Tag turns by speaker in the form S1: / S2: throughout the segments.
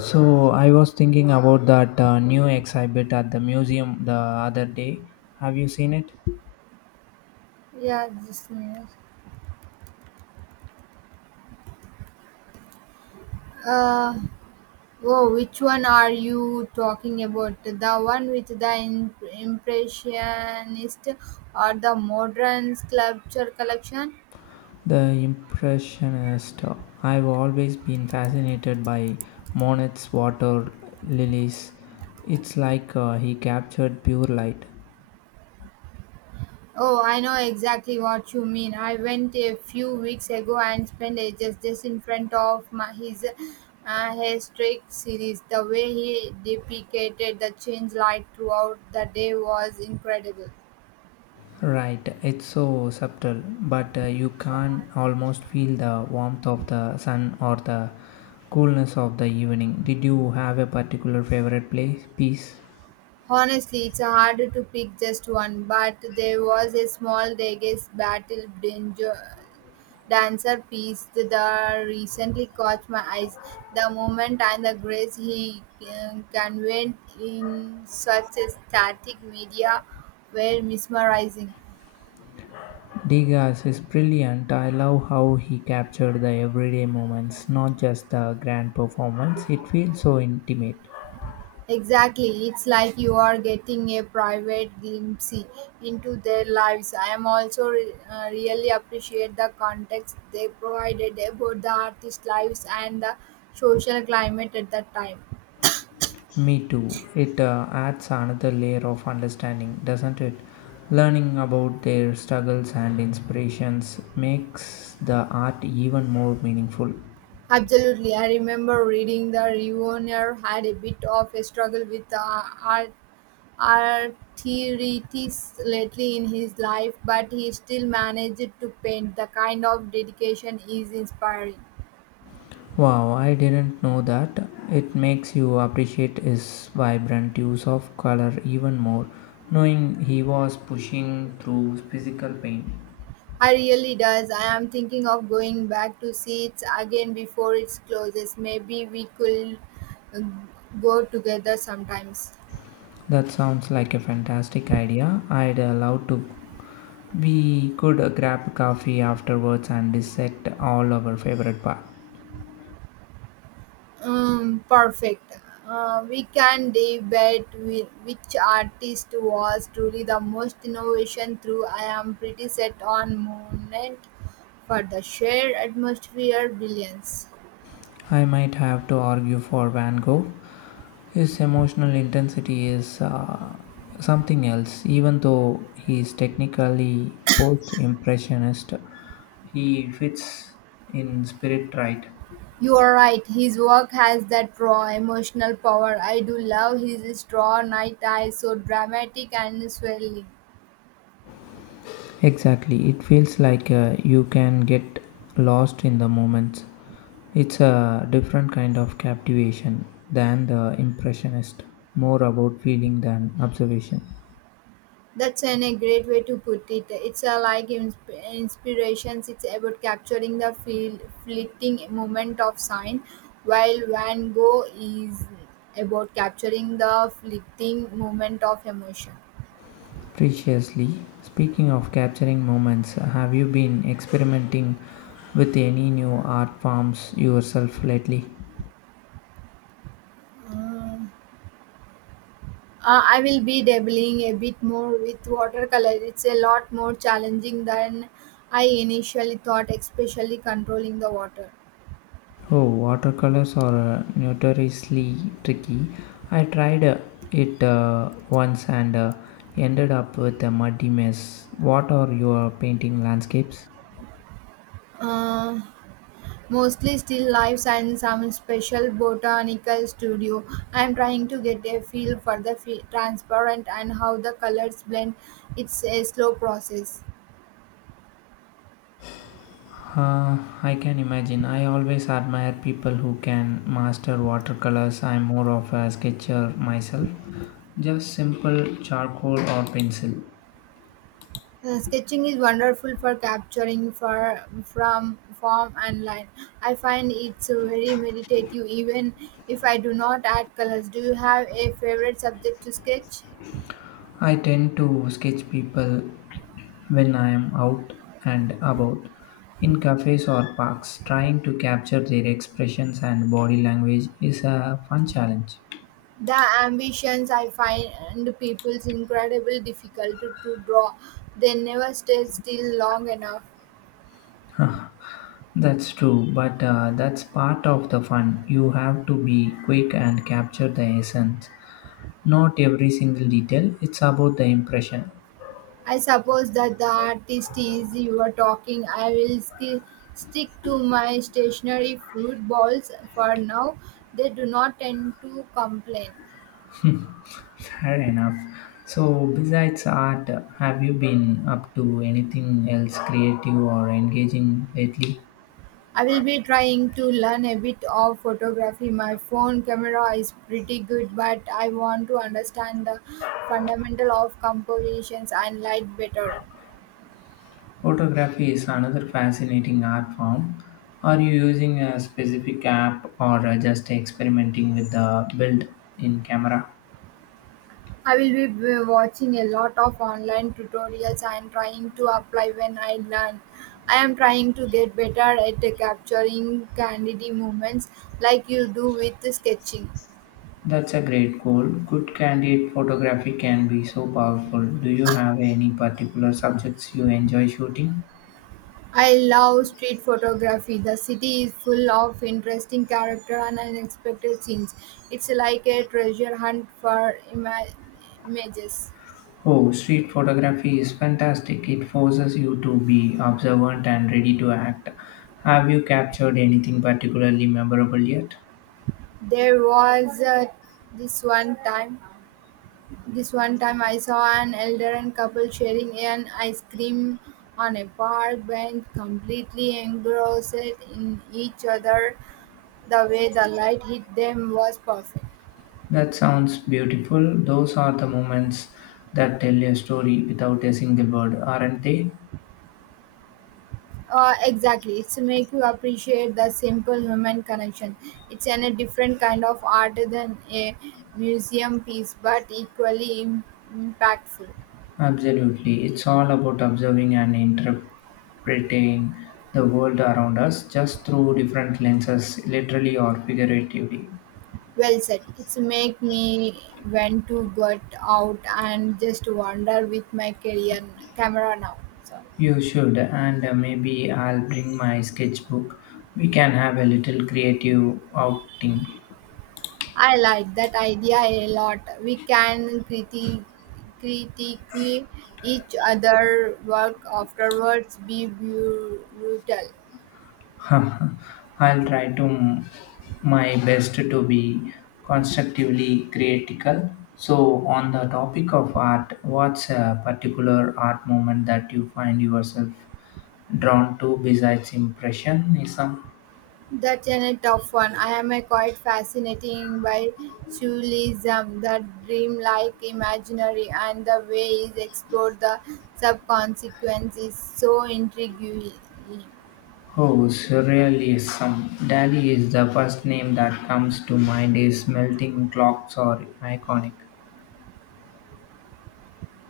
S1: So I was thinking about that new exhibit at the museum the other day. Have you seen it?
S2: Yeah, just a minute. Uh, oh, which one are you talking about? The one with the impressionist or the modern sculpture collection?
S1: The Impressionist. I've always been fascinated by Monet's water lilies. It's like he captured pure light.
S2: Oh, I know exactly what you mean. I went a few weeks ago and spent ages just in front of his historic series. The way he depicted the change light throughout the day was incredible.
S1: Right, it's so subtle, but you can almost feel the warmth of the sun or the coolness of the evening. Did you have a particular favorite place piece?
S2: Honestly, it's hard to pick just one, but there was a small reggae dancer piece that recently caught my eyes. The moment and the grace he conveyed in such a static media were mesmerizing.
S1: Degas is brilliant. I love how he captured the everyday moments, not just the grand performance. It feels so intimate.
S2: Exactly. It's like you are getting a private glimpse into their lives. I am also really appreciate the context they provided about the artist's lives and the social climate at that time.
S1: Me too. It adds another layer of understanding, doesn't it? Learning about their struggles and inspirations makes the art even more meaningful.
S2: Absolutely. I remember reading the Reunion had a bit of a struggle with arteritis lately in his life, but he still managed to paint. The kind of dedication is inspiring.
S1: Wow, I didn't know that. It makes you appreciate his vibrant use of color even more, knowing he was pushing through physical pain.
S2: I really does. I am thinking of going back to see it again before it closes. Maybe we could uh, go together sometimes.
S1: That sounds like a fantastic idea. I'd love to. We could grab coffee afterwards and dissect all our favorite part.
S2: Perfect. We can debate with which artist was truly the most innovation through. I am pretty set on Monet for the shared atmosphere brilliance.
S1: I might have to argue for Van Gogh. His emotional intensity is something else. Even though he is technically post impressionist, he fits in spirit right.
S2: You are right, his work has that raw emotional power. I do love his straw night eyes, so dramatic and swirling.
S1: Exactly. It feels like you can get lost in the moments. It's a different kind of captivation than the impressionist, more about feeling than observation.
S2: That's a great way to put it. It's like inspirations, it's about capturing fleeting moment of sign, while Van Gogh is about capturing the fleeting moment of emotion.
S1: Preciously, speaking of capturing moments, have you been experimenting with any new art forms yourself lately?
S2: Mm, I will be dabbling a bit more with watercolor. It's a lot more challenging than I initially thought, especially controlling the water.
S1: Oh, watercolors are notoriously tricky. I tried it once and ended up with a muddy mess. What are your painting landscapes?
S2: Uh, Mostly still lifes and some special botanical studio. I'm trying to get a feel for the fe transparent and how the colors blend. It's a slow process.
S1: I can imagine. I always admire people who can master watercolors. I'm more of a sketcher myself. Just simple charcoal or pencil.
S2: Sketching is wonderful for capturing for from form and line. I find it's very meditative, even if I do not add colors. Do you have a favorite subject to sketch?
S1: I tend to sketch people when I am out and about in cafes or parks. Trying to capture their expressions and body language is a fun challenge.
S2: The ambitions I find people's incredible difficult to draw. They never stay still long enough.
S1: That's true, but that's part of the fun. You have to be quick and capture the essence. Not every single detail, it's about the impression.
S2: I suppose that the artist is you are talking. I will still stick to my stationary fruit balls for now. They do not tend to complain.
S1: Fair enough. So, besides art, have you been up to anything else creative or engaging lately?
S2: I will be trying to learn a bit of photography. My phone camera is pretty good, but I want to understand the fundamental of compositions and light better.
S1: Photography is another fascinating art form. Are you using a specific app or just experimenting with the built in camera?
S2: I will be watching a lot of online tutorials and trying to apply when I learn. I am trying to get better at capturing candid movements like you do with sketching.
S1: That's a great goal. Good candid photography can be so powerful. Do you have any particular subjects you enjoy shooting?
S2: I love street photography. The city is full of interesting character and unexpected scenes. It's like a treasure hunt for images.
S1: Oh, street photography is fantastic. It forces you to be observant and ready to act. Have you captured anything particularly memorable yet?
S2: There was this one time, this one time I saw an elder and couple sharing an ice cream on a park bench, completely engrossed in each other. The way the light hit them was perfect.
S1: That sounds beautiful. Those are the moments that tell a story without a single word, aren't they?
S2: Exactly. It's make you appreciate the simple human connection. It's a different kind of art than a museum piece, but equally impactful.
S1: Absolutely. It's all about observing and interpreting the world around us just through different lenses, literally or figuratively.
S2: Well said. It's make me want to get out and just wander with my career camera now. So
S1: You should, and maybe I'll bring my sketchbook. We can have a little creative outing.
S2: I like that idea a lot. We can critique each other work afterwards. Be brutal.
S1: I'll try to my best to be constructively critical. So, on the topic of art, what's a particular art moment that you find yourself drawn to besides Impressionism?
S2: That's a tough one. I am quite fascinating by surrealism, the dreamlike imaginary, and the way is explored the subconsequence is so intriguing.
S1: Oh, surrealism. Dali is the first name that comes to mind. His melting clocks are iconic.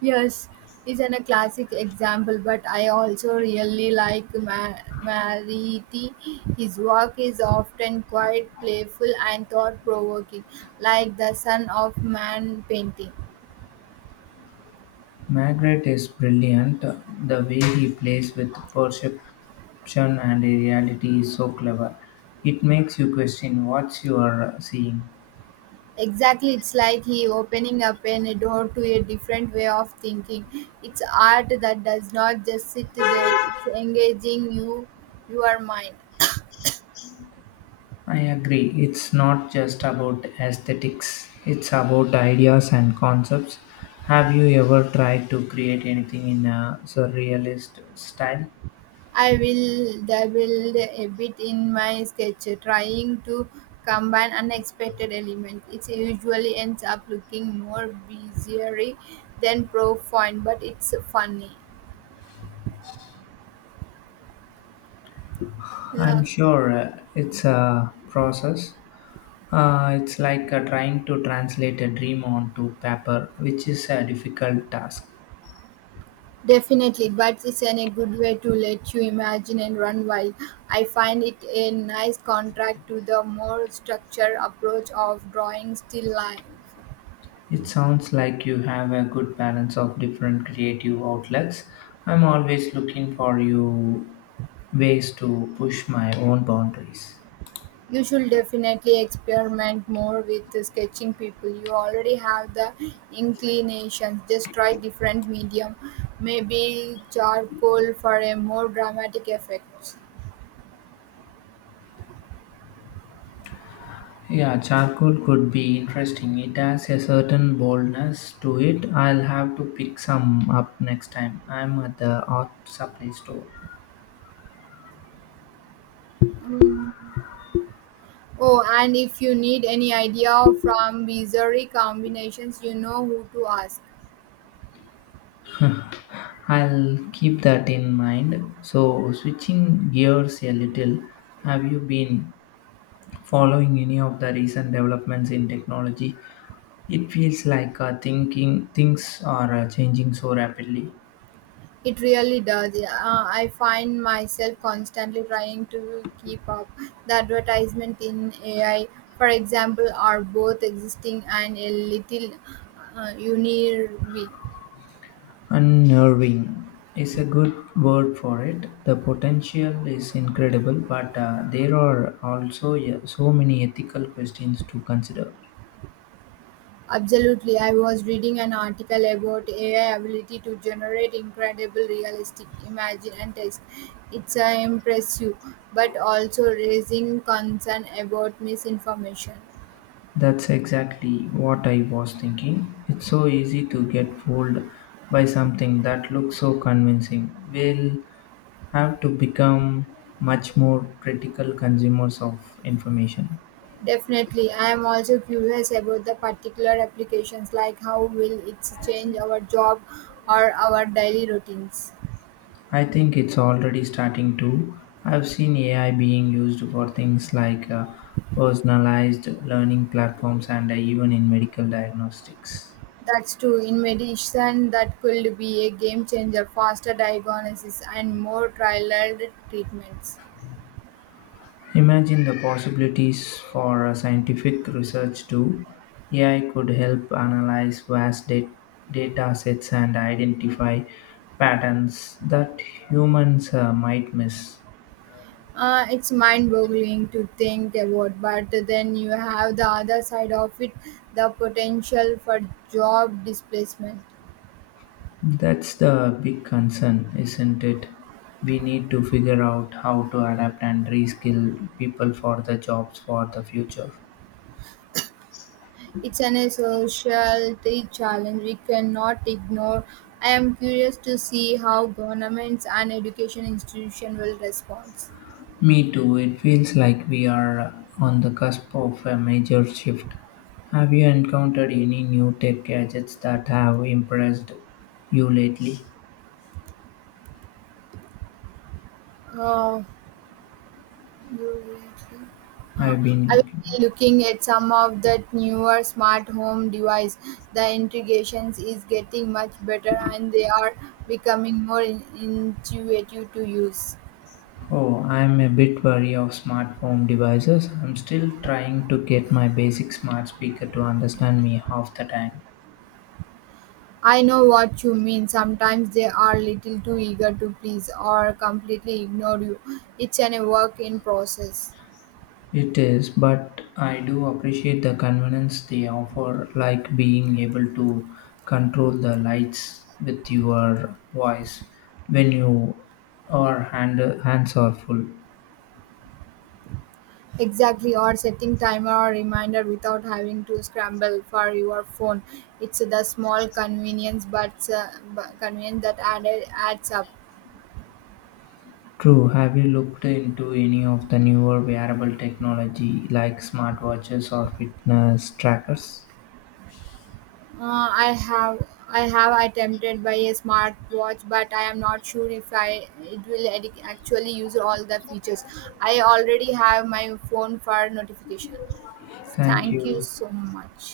S2: Yes, is an a classic example, but I also really like Mariti. His work is often quite playful and thought provoking, like the Son of Man painting.
S1: Margaret is brilliant, the way he plays with perception and reality is so clever. It makes you question what you are seeing.
S2: Exactly, it's like he opening up a door to a different way of thinking. It's art that does not just sit there; it's engaging you, your mind.
S1: I agree, it's not just about aesthetics, it's about ideas and concepts. Have you ever tried to create anything in a surrealist style?
S2: I will dabble a bit in my sketch, trying to combine unexpected elements. It usually ends up looking more bizarre than profound, but it's funny. Yeah.
S1: I'm sure it's a process. It's like trying to translate a dream onto paper, which is a difficult task.
S2: Definitely, but it's in a good way to let you imagine and run wild. I find it a nice contrast to the more structured approach of drawing still life.
S1: It sounds like you have a good balance of different creative outlets. I'm always looking for you ways to push my own boundaries.
S2: You should definitely experiment more with the sketching people. You already have the inclinations. Just try different medium, maybe charcoal for a more dramatic effect.
S1: Yeah, charcoal could be interesting. It has a certain boldness to it. I'll have to pick some up next time. I'm at the art supply store.
S2: Mm. Oh, and if you need any idea from bizarre combinations, you know who to ask.
S1: I'll keep that in mind. So, switching gears a little, have you been following any of the recent developments in technology? It feels like thinking things are changing so rapidly.
S2: It really does. Yeah, I find myself constantly trying to keep up. The advertisement in AI, for example, are both existing and a little unique.
S1: Unnerving is a good word for it. The potential is incredible, but there are also so many ethical questions to consider.
S2: Absolutely. I was reading an article about AI ability to generate incredible realistic imagine and text. It's impressive, but also raising concern about misinformation.
S1: That's exactly what I was thinking. It's so easy to get fooled by something that looks so convincing. We'll have to become much more critical consumers of information.
S2: Definitely. I am also curious about the particular applications, like how will it change our job or our daily routines.
S1: I think it's already starting to. I've seen AI being used for things like personalized learning platforms and even in medical diagnostics.
S2: That's true. In medicine, that could be a game changer, faster diagnosis and more trialed treatments.
S1: Imagine the possibilities for scientific research too. AI could help analyze vast data sets and identify patterns that humans might miss.
S2: It's mind-boggling to think about, but then you have the other side of it, the potential for job displacement.
S1: That's the big concern, isn't it? We need to figure out how to adapt and reskill people for the jobs for the future.
S2: It's an society challenge we cannot ignore. I am curious to see how governments and education institutions will respond.
S1: Me too. It feels like we are on the cusp of a major shift. Have you encountered any new tech gadgets that have impressed you lately?
S2: Uh, uh,
S1: I've been
S2: I
S1: looking.
S2: will be looking at some of the newer smart home device. The integrations is getting much better and they are becoming more intuitive to use.
S1: Oh, I'm a bit wary of smart home devices. I'm still trying to get my basic smart speaker to understand me half the time.
S2: I know what you mean. Sometimes they are little too eager to please or completely ignore you. It's an a work in process.
S1: It is, but I do appreciate the convenience they offer, like being able to control the lights with your voice when you are hands are full.
S2: Exactly, or setting timer or reminder without having to scramble for your phone. It's the small convenience, but convenience that added adds up.
S1: True, have you looked into any of the newer wearable technology like smartwatches or fitness trackers?
S2: I have attempted by a smartwatch, but I am not sure if I it will actually use all the features. I already have my phone for notification.
S1: Thank
S2: Thank you
S1: you.
S2: so much.